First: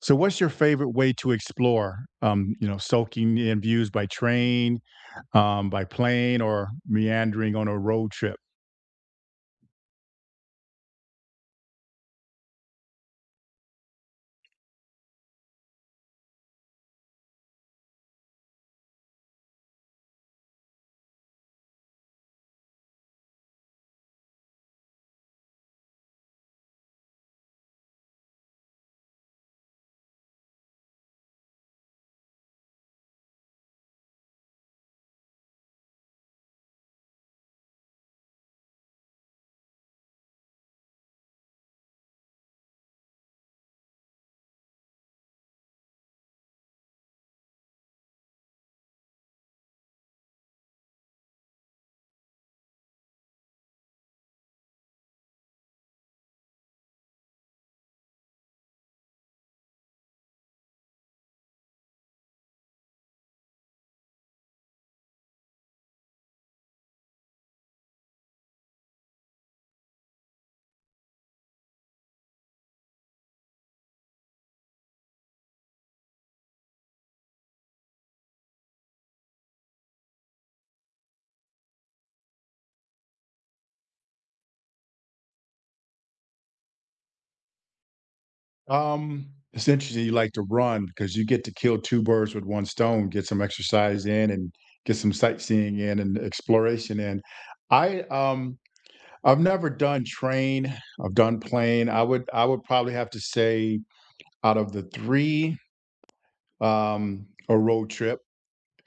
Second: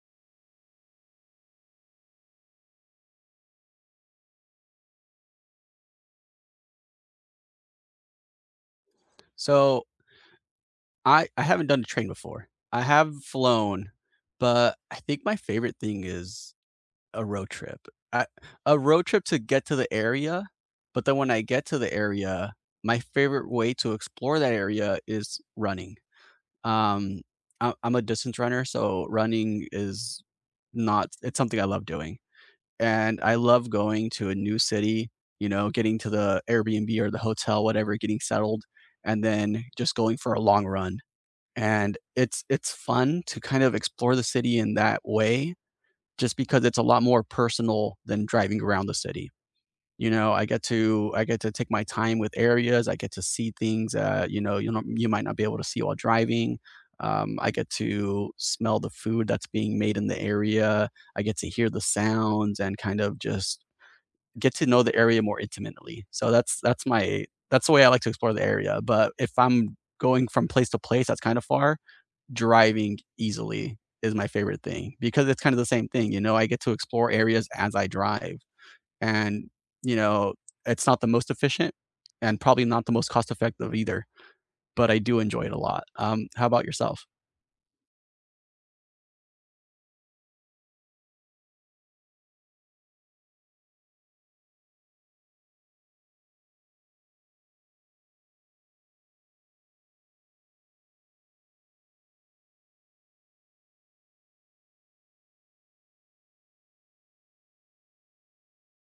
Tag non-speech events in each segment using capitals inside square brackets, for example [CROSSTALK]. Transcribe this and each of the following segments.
So, what's your favorite way to explore? Soaking in views by train, by plane, or meandering on a road trip? So I haven't done a train before. I have flown, but I think my favorite thing is a road trip. I, a road trip to get to the area, but then when I get to the area, my favorite way to explore that area is running. Um, I'm a distance runner, so running is not it's something I love doing. And I love going to a new city, you know, getting to the Airbnb or the hotel, whatever, getting settled, and then just going for a long run, and it's fun to kind of explore the city in that way just because it's a lot more personal than driving around the city. You know, I get to take my time with areas, I get to see things, you might not be able to see while driving. I get to smell the food that's being made in the area. I get to hear the sounds and kind of just get to know the area more intimately. So that's the way I like to explore the area. But if I'm going from place to place that's kind of far, driving easily is my favorite thing because it's kind of the same thing, you know, I get to explore areas as I drive and, you know, it's not the most efficient and probably not the most cost effective either, but I do enjoy it a lot. How about yourself? Um, it's interesting you like to run because you get to kill 2 birds with 1 stone, get some exercise in and get some sightseeing in and exploration in. I, um I've never done train. I've done plane. I would probably have to say, out of the 3, a road trip,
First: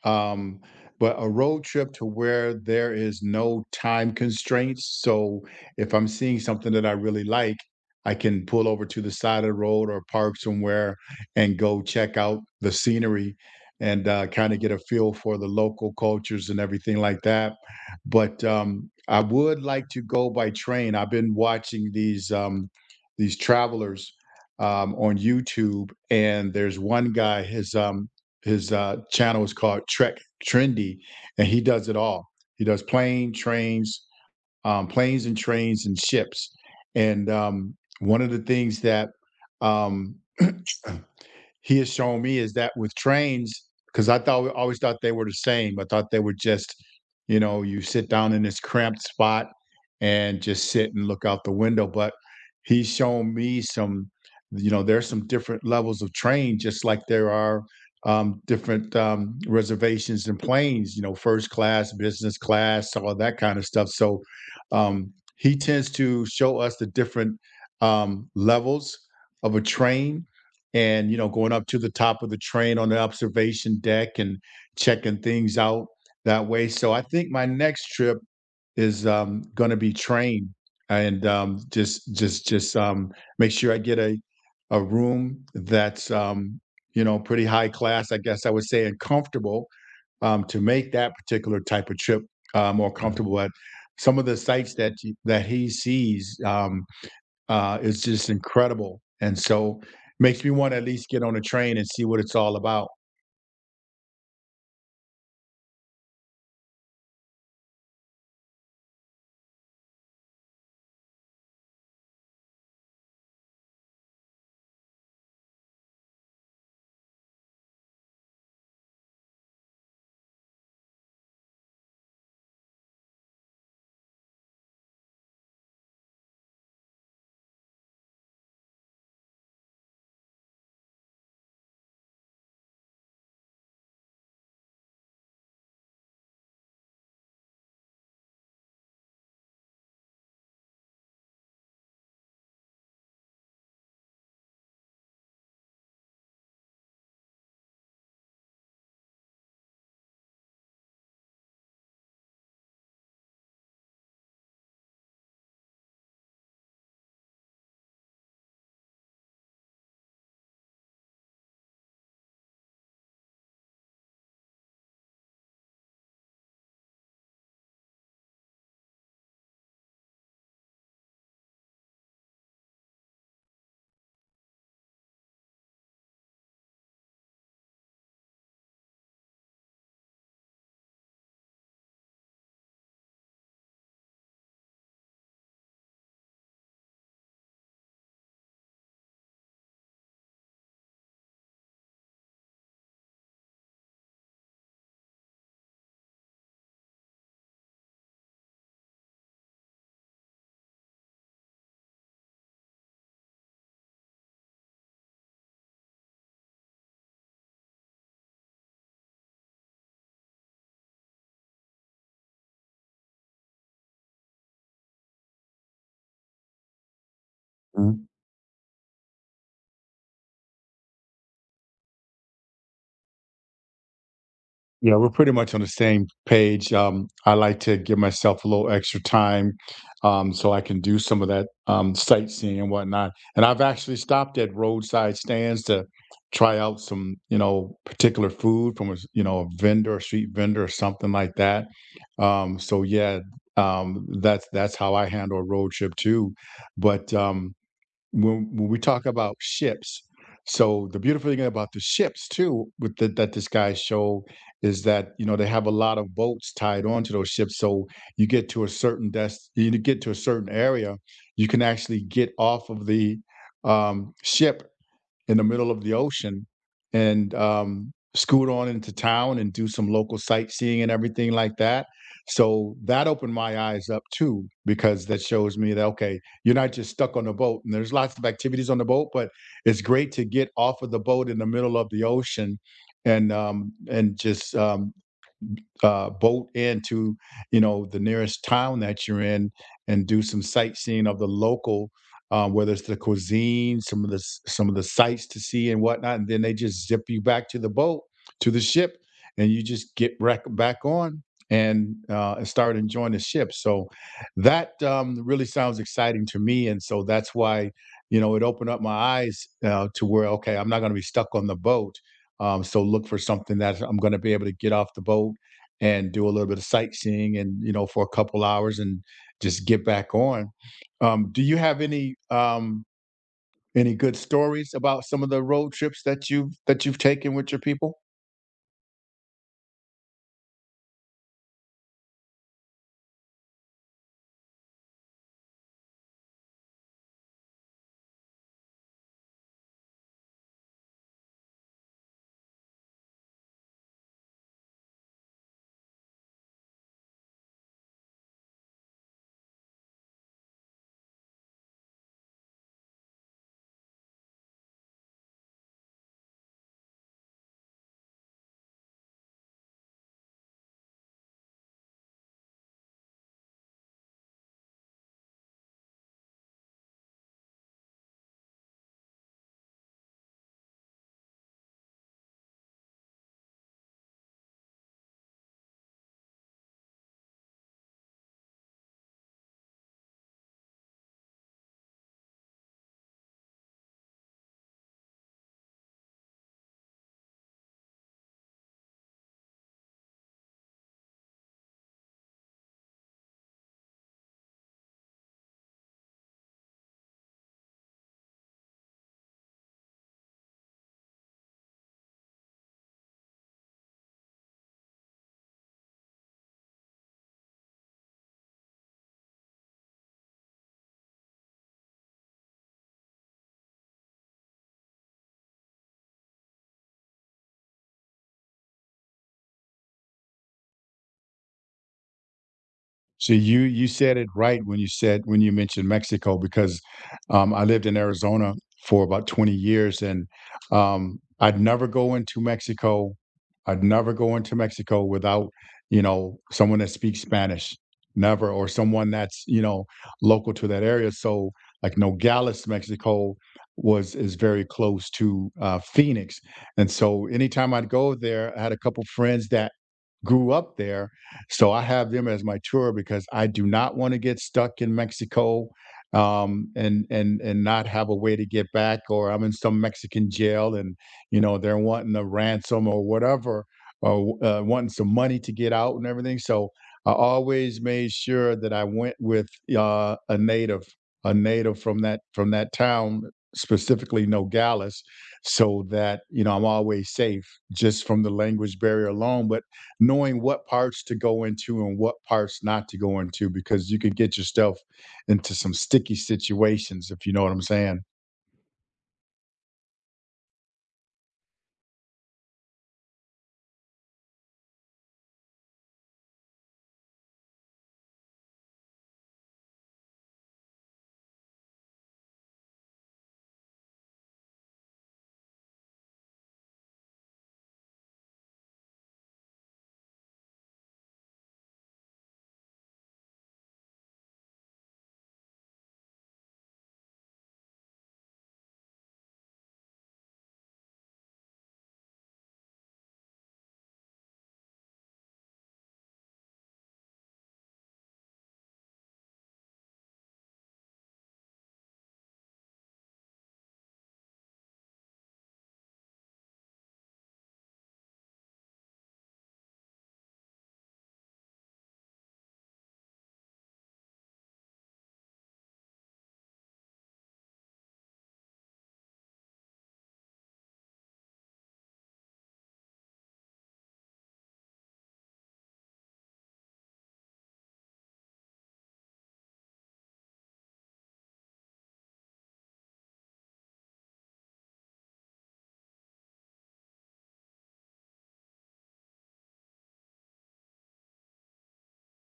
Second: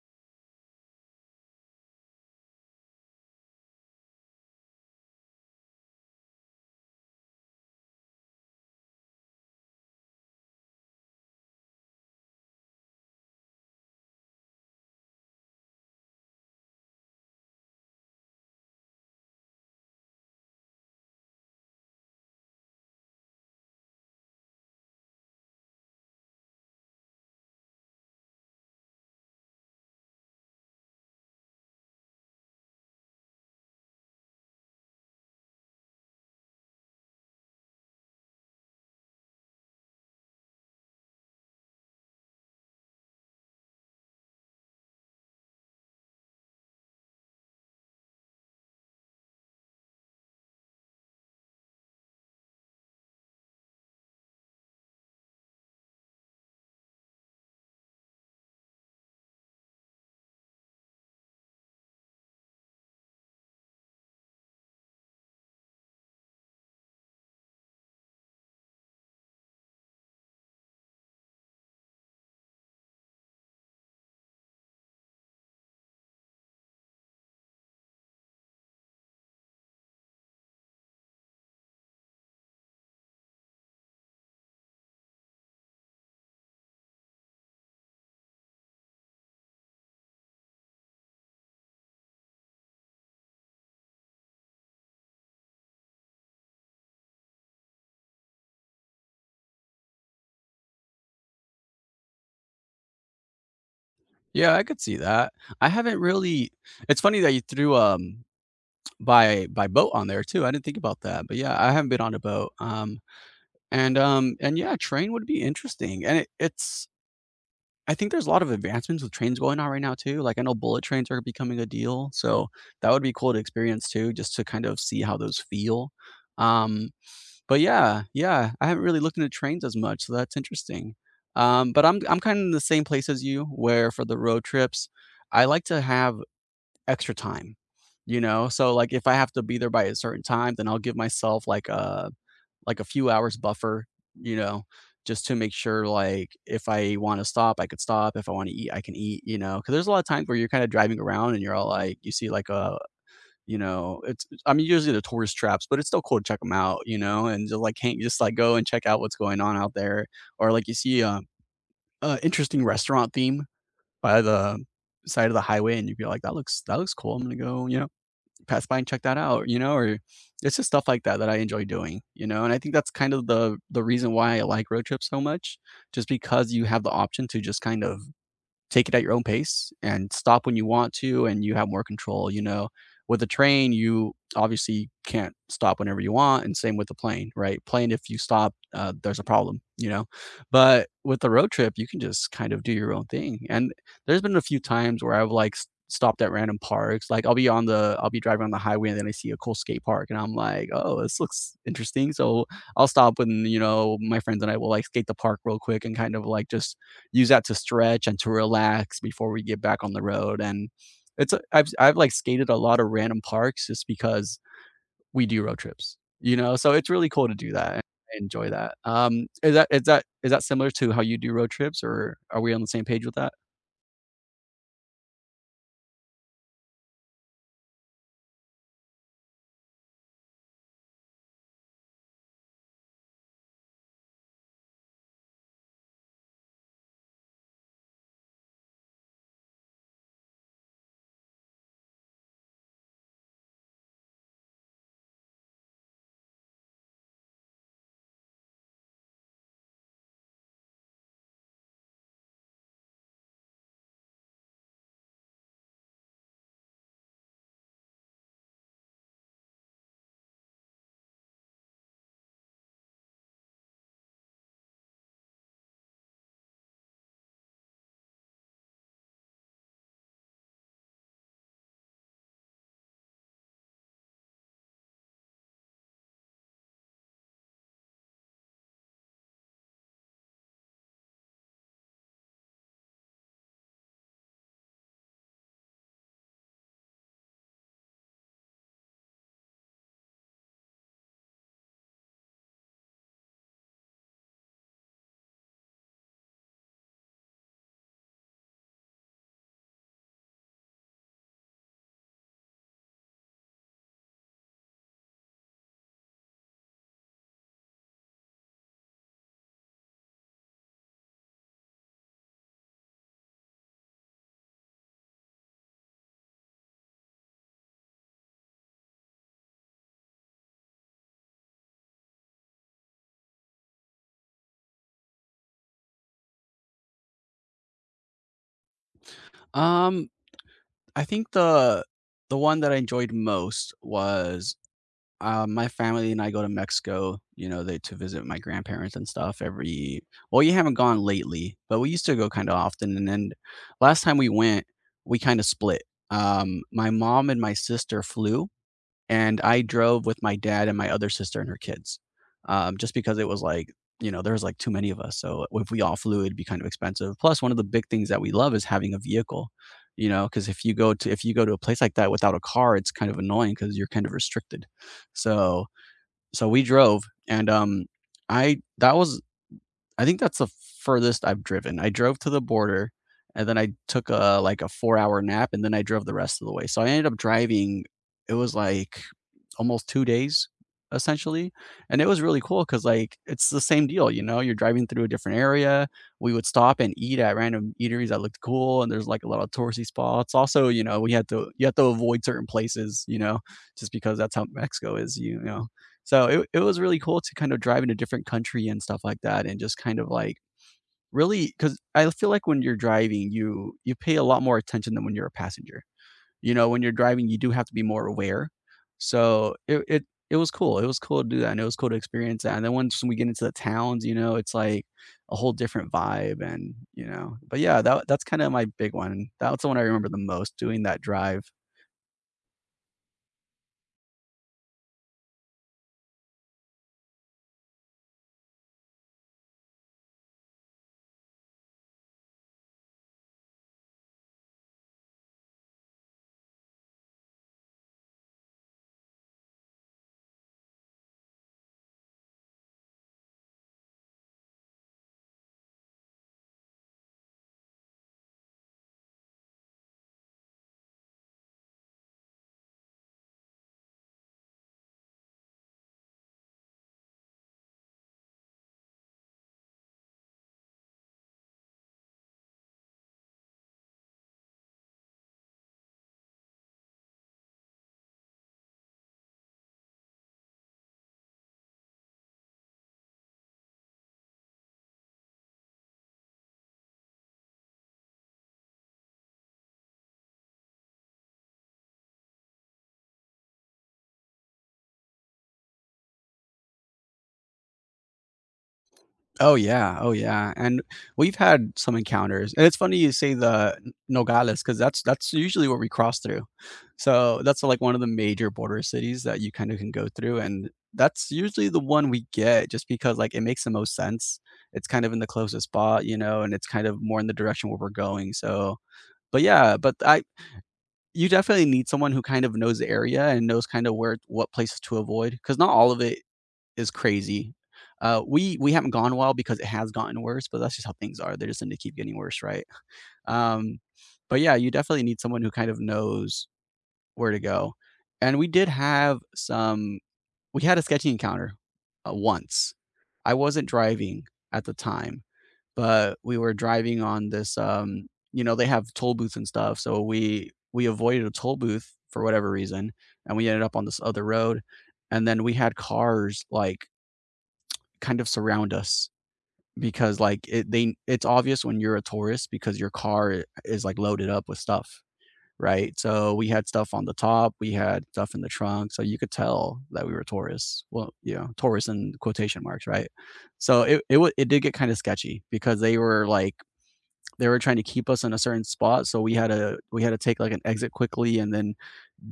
um, but a road trip to where there is no time constraints. So if I'm seeing something that I really like, I can pull over to the side of the road or park somewhere and go check out the scenery and kind of get a feel for the local cultures and everything like that. But I would like to go by train. I've been watching these travelers on YouTube, and there's one guy. His channel is called Trek Trendy, and he does it all. He does plane, trains, planes and trains and ships. And one of the things that um, he has shown me is that with trains, because I always thought they were the same. I thought they were just, you sit down in this cramped spot and just sit and look out the window. But he's shown me some, there's some different levels of train, just like there are different reservations and planes, first class, business class, all that kind of stuff. So um, he tends to show us the different levels of a train, and going up to the top of the train on the observation deck and checking things out that way. So I think my next trip is going to be train, and just make sure I get a room that's pretty high class, I guess I would say, and comfortable to make that particular type of trip more, mhm, comfortable at some of the sites that that he sees. It's just incredible, and so makes me want to at least get on a train and see what it's all about. Yeah, I could see that. I haven't really It's funny that you threw by boat on there too. I didn't think about that. But yeah, I haven't been on a boat. And yeah, train would be interesting. And it's, I think there's a lot of advancements with trains going on right now too, like, I know bullet trains are becoming a deal, so that would be cool to experience too, just to kind of see how those feel. Um, but yeah, yeah, I haven't really looked into trains as much, so that's interesting. But I'm kinda in the same place as you, where for the road trips, I like to have extra time, you know? So, like, if I have to be there by a certain time, then I'll give myself, like a few hours buffer, you know, just to make sure like if I want to stop, I could stop. If I want to eat, I can eat, you know. Cause there's a lot of times where you're kind of driving around and you're all like, you see you know, I mean, usually the tourist traps, but it's still cool to check them out, you know, and just like, can't just like go and check out what's going on out there. Or like you see a interesting restaurant theme by the side of the highway and you'd be like, that looks cool. I'm going to go, you know, pass by and check that out, you know, or it's just stuff like that that I enjoy doing, you know, and I think that's kind of the reason why I like road trips so much, just because you have the option to just kind of take it at your own pace and stop when you want to and you have more control, you know? With a train, you obviously can't stop whenever you want, and same with the plane, right? Plane, if you stop, there's a problem, you know? But with the road trip, you can just kind of do your own thing, and there's been a few times where I've, like, s stopped at random parks, like, I'll be driving on the highway and then I see a cool skate park and I'm like, "Oh, this looks interesting," so I'll stop and, you know, my friends and I will, like, skate the park real quick and kind of, like, just use that to stretch and to relax before we get back on the road. And it's a I've like skated a lot of random parks just because we do road trips, you know? So it's really cool to do that. I Mhm. enjoy that. Is that is that is that similar to how you do road trips or are we on the same page with that? Yeah, we're pretty much on the same page. I like to give myself a little extra time so I can do some of that sightseeing and whatnot. And I've actually stopped at roadside stands to try out some, particular food from a, a vendor, a street vendor or something like that. So yeah, that's how I handle a road trip too. But when we talk about ships, so the beautiful thing about the ships too, that this guy showed, is that you know they have a lot of boats tied onto those ships, so you get to a certain dest you get to a certain area, you can actually get off of the ship in the middle of the ocean and scoot on into town and do some local sightseeing and everything like that. So that opened my eyes up too, because that shows me that, okay, you're not just stuck on the boat. And there's lots of activities on the boat, but it's great to get off of the boat in the middle of the ocean and just boat into, you know, the nearest town that you're in and do some sightseeing of the local, whether it's the cuisine, some of the sights to see and whatnot. And then they just zip you back to the boat, to the ship, and you just get back on and start enjoying the ship. So that really sounds exciting to me. And so that's why, you know, it opened up my eyes, to where okay I'm not going to be stuck on the boat, so look for something that I'm going to be able to get off the boat and do a little bit of sightseeing and for a couple hours and just get back on. Do you have any any good stories about some of the road trips that you've taken with your people? Um, I think the one that I enjoyed most was, my family and I go to Mexico, you know, they to visit my grandparents and stuff every, well, you haven't gone lately, but we used to go kinda often, and then last time we went, we kinda split. My mom and my sister flew, and I drove with my dad and my other sister and her kids, just because it was like, you know, there was like too many of us. So if we all flew, it'd be kind of expensive. Plus, one of the big things that we love is having a vehicle, you know, because if you go to a place like that without a car, it's kind of annoying because you're kind of restricted. So so we drove, and I that was, I think that's the furthest I've driven. I drove to the border and then I took a like a 4-hour nap and then I drove the rest of the way. So I ended up driving, it was like almost 2 days essentially, and it was really cool because like, it's the same deal, you know, you're driving through a different area. We would stop and eat at random eateries that looked cool, and there's, like, a lot of touristy spots. Also, you know, we had to you have to avoid certain places, you know, just because that's how Mexico is, you know. So it was really cool to kind of drive in a different country and stuff like that and just kind of like really, because I feel like when you're driving, you pay a lot more attention than when you're a passenger. You know, when you're driving, you do have to be more aware. So it was cool. It was cool to do that, and it was cool to experience that, and then once we get into the towns, you know, it's like a whole different vibe and, you know, but yeah, that's kinda my big one. That's the one I remember the most, doing that drive. So you said it right when you mentioned Mexico, because I lived in Arizona for about 20 years. And I'd never go into Mexico. I'd never go into Mexico without, you know, someone that speaks Spanish, never, or someone that's, you know, local to that area. So, like Nogales, Mexico was is very close to Phoenix, and so anytime I'd go there, I had a couple friends that grew up there. So I have them as my tour, because I do not want to get stuck in Mexico, and not have a way to get back, or I'm in some Mexican jail and, you know, they're wanting a ransom or whatever, or wanting some money to get out and everything. So I always made sure that I went with uh, a native a native from that town, specifically Nogales, so that you know I'm always safe just from the language barrier alone, but knowing what parts to go into and what parts not to go into, because you could get yourself into some sticky situations, if you know what I'm saying. Oh, yeah. Oh, yeah, and we've had some encounters, and it's funny you say the N Nogales because that's usually where we cross through. So, that's, like, one of the major border cities that you kinda can go through, and that's usually the one we get just because, like, it makes the most sense. It's kind of in the closest spot, you know, and it's kind of more in the direction where we're going, so but, yeah, but I you definitely need someone who kind of knows the area and knows kinda where what places to avoid because not all of it is crazy. We haven't gone, well, because it has gotten worse, but that's just how things are. They just tend to keep getting worse, right? Um, but yeah, you definitely need someone who kind of knows where to go. And we did have some. We had a sketchy encounter once. I wasn't driving at the time, but we were driving on this. You know, they have toll booths and stuff, so we avoided a toll booth for whatever reason, and we ended up on this other road. And then we had cars like kind of surround us because like it they, it's obvious when you're a tourist because your car is like loaded up with stuff, right? So we had stuff on the top, we had stuff in the trunk, so you could tell that we were tourists. Well, you know, tourists in quotation marks, right? So it did get kind of sketchy because they were trying to keep us in a certain spot, so we had to take like an exit quickly and then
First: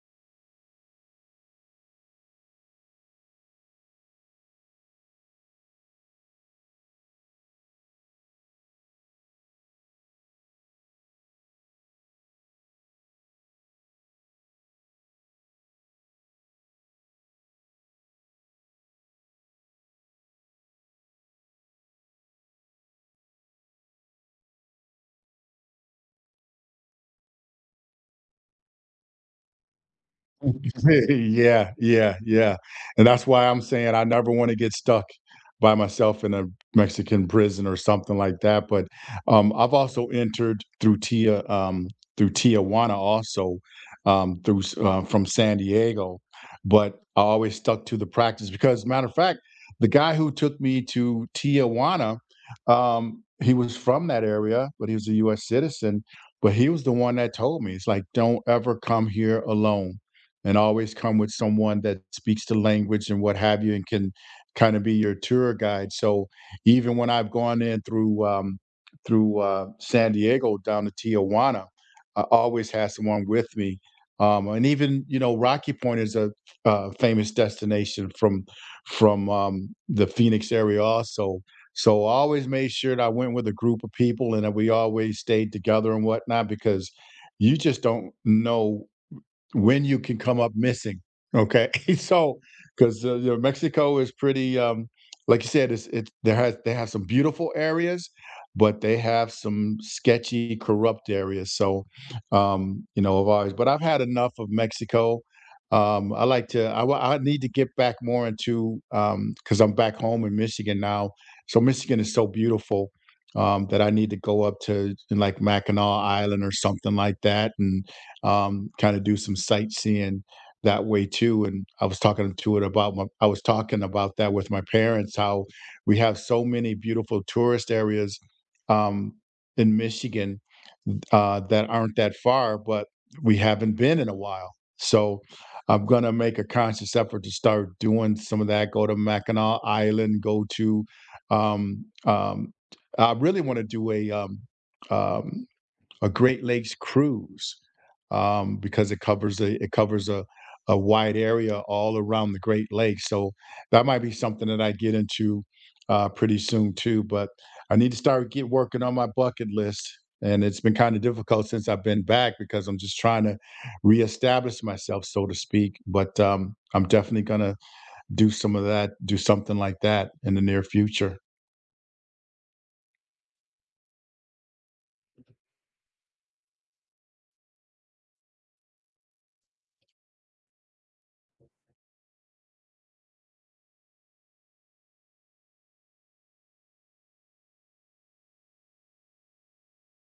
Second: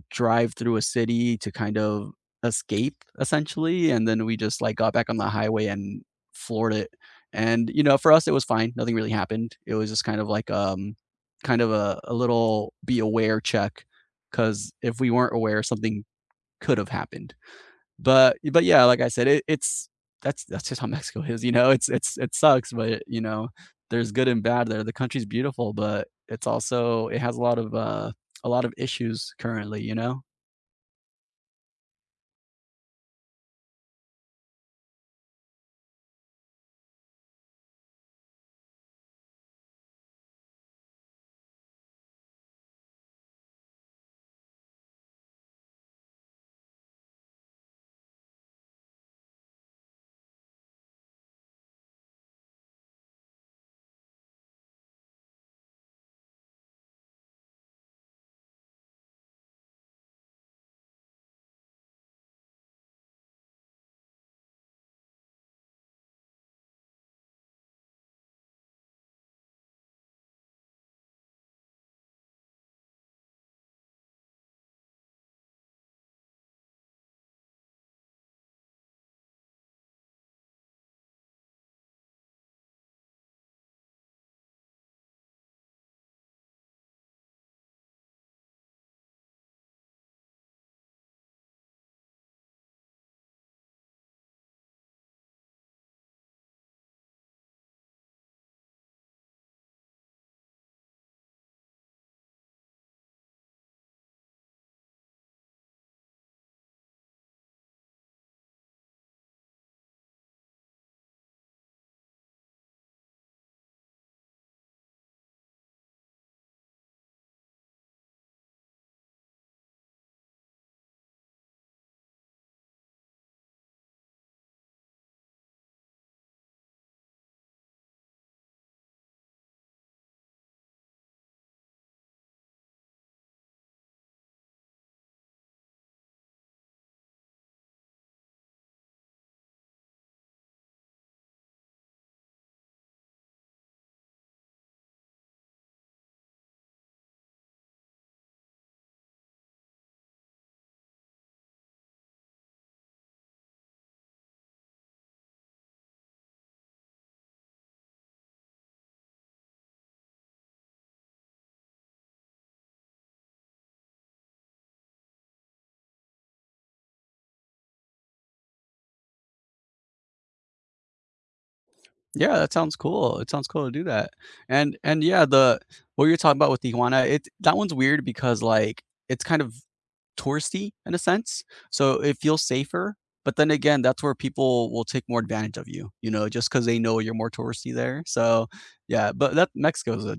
drive through a city to kind of escape essentially, and then we just, like, got back on the highway and floored it, and, you know, for us, it was fine, nothing really happened. It was just kind of like, kind of a little be aware check because if we weren't aware, something could have happened, but yeah, like I said, it it's that's just how [LAUGHS] Mexico is, you know, it's, it sucks, but, you know, there's good and bad there. The country's beautiful, but it's also it has a lot of issues currently, you know? [LAUGHS] Yeah, yeah, yeah, and that's why I'm saying I never wanna get stuck by myself in a Mexican prison or something like that. But, I've also entered through Tijuana also, through s from San Diego. But I always stuck to the practice because, matter of fact, the guy who took me to Tijuana, he was from that area, but he was a US citizen. But he was the one that told me, it's like, "Don't ever come here alone," and always come with someone that speaks the language and what have you and can kind of be your tour guide. So even when I've gone in through San Diego down to Tijuana, I always have someone with me. And even, you know, Rocky Point is a famous destination from the Phoenix area also. So I always made sure that I went with a group of people and that we always stayed together and whatnot, because you just don't know when you can come up missing. Okay. [LAUGHS] So because, you know, Mexico is pretty, like you said, it's it there has they have some beautiful areas, but they have some sketchy, corrupt areas. So, you know, of ours. But I've had enough of Mexico. I like to. I need to get back more into, because I'm back home in Michigan now. So Michigan is so beautiful that I need to go up to like Mackinac Island or something like that, and kind of do some sightseeing that way too. And I was talking about that with my parents, how we have so many beautiful tourist areas um, in Michigan that aren't that far, but we haven't been in a while. So I'm gonna make a conscious effort to start doing some of that. Go to Mackinac Island. Go to um, um, I really want to do a um, a Great Lakes cruise because it covers a wide area all around the Great Lakes. So that might be something that I get into pretty soon too. But I need to start get working on my bucket list, and it's been kind of difficult since I've been back because I'm just trying to reestablish myself, so to speak. But I'm definitely gonna do some of that, do something like that in the near future. Yeah, that sounds cool. It sounds cool to do that. And yeah, the what you're talking about with Tijuana, it that one's weird because like it's kind of touristy in a sense. So it feels safer, but then again, that's where people will take more advantage of you, you know, just because they know you're more touristy there. So yeah, but that Mexico's a,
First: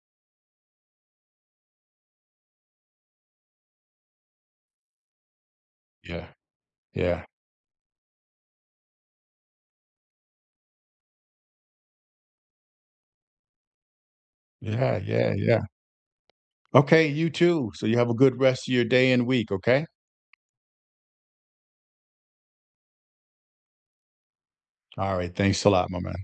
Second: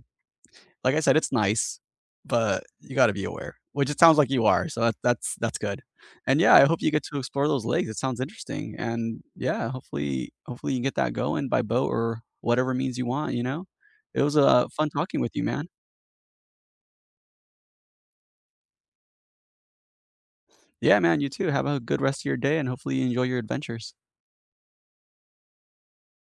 like I said, it's nice, but you gotta be aware, which it sounds like you are, so that's good. Yeah, And yeah, I hope you get to yeah, explore those lakes, it sounds interesting, and yeah, hopefully you can get that going by boat or whatever means you want, you know? It was, fun yeah, talking yeah, with you, yeah. man. Okay, you too. So you have a good rest of your day and week, okay? Yeah, man, you too, have a good rest of your day, and hopefully you enjoy your adventures. All right, thanks a lot, my man.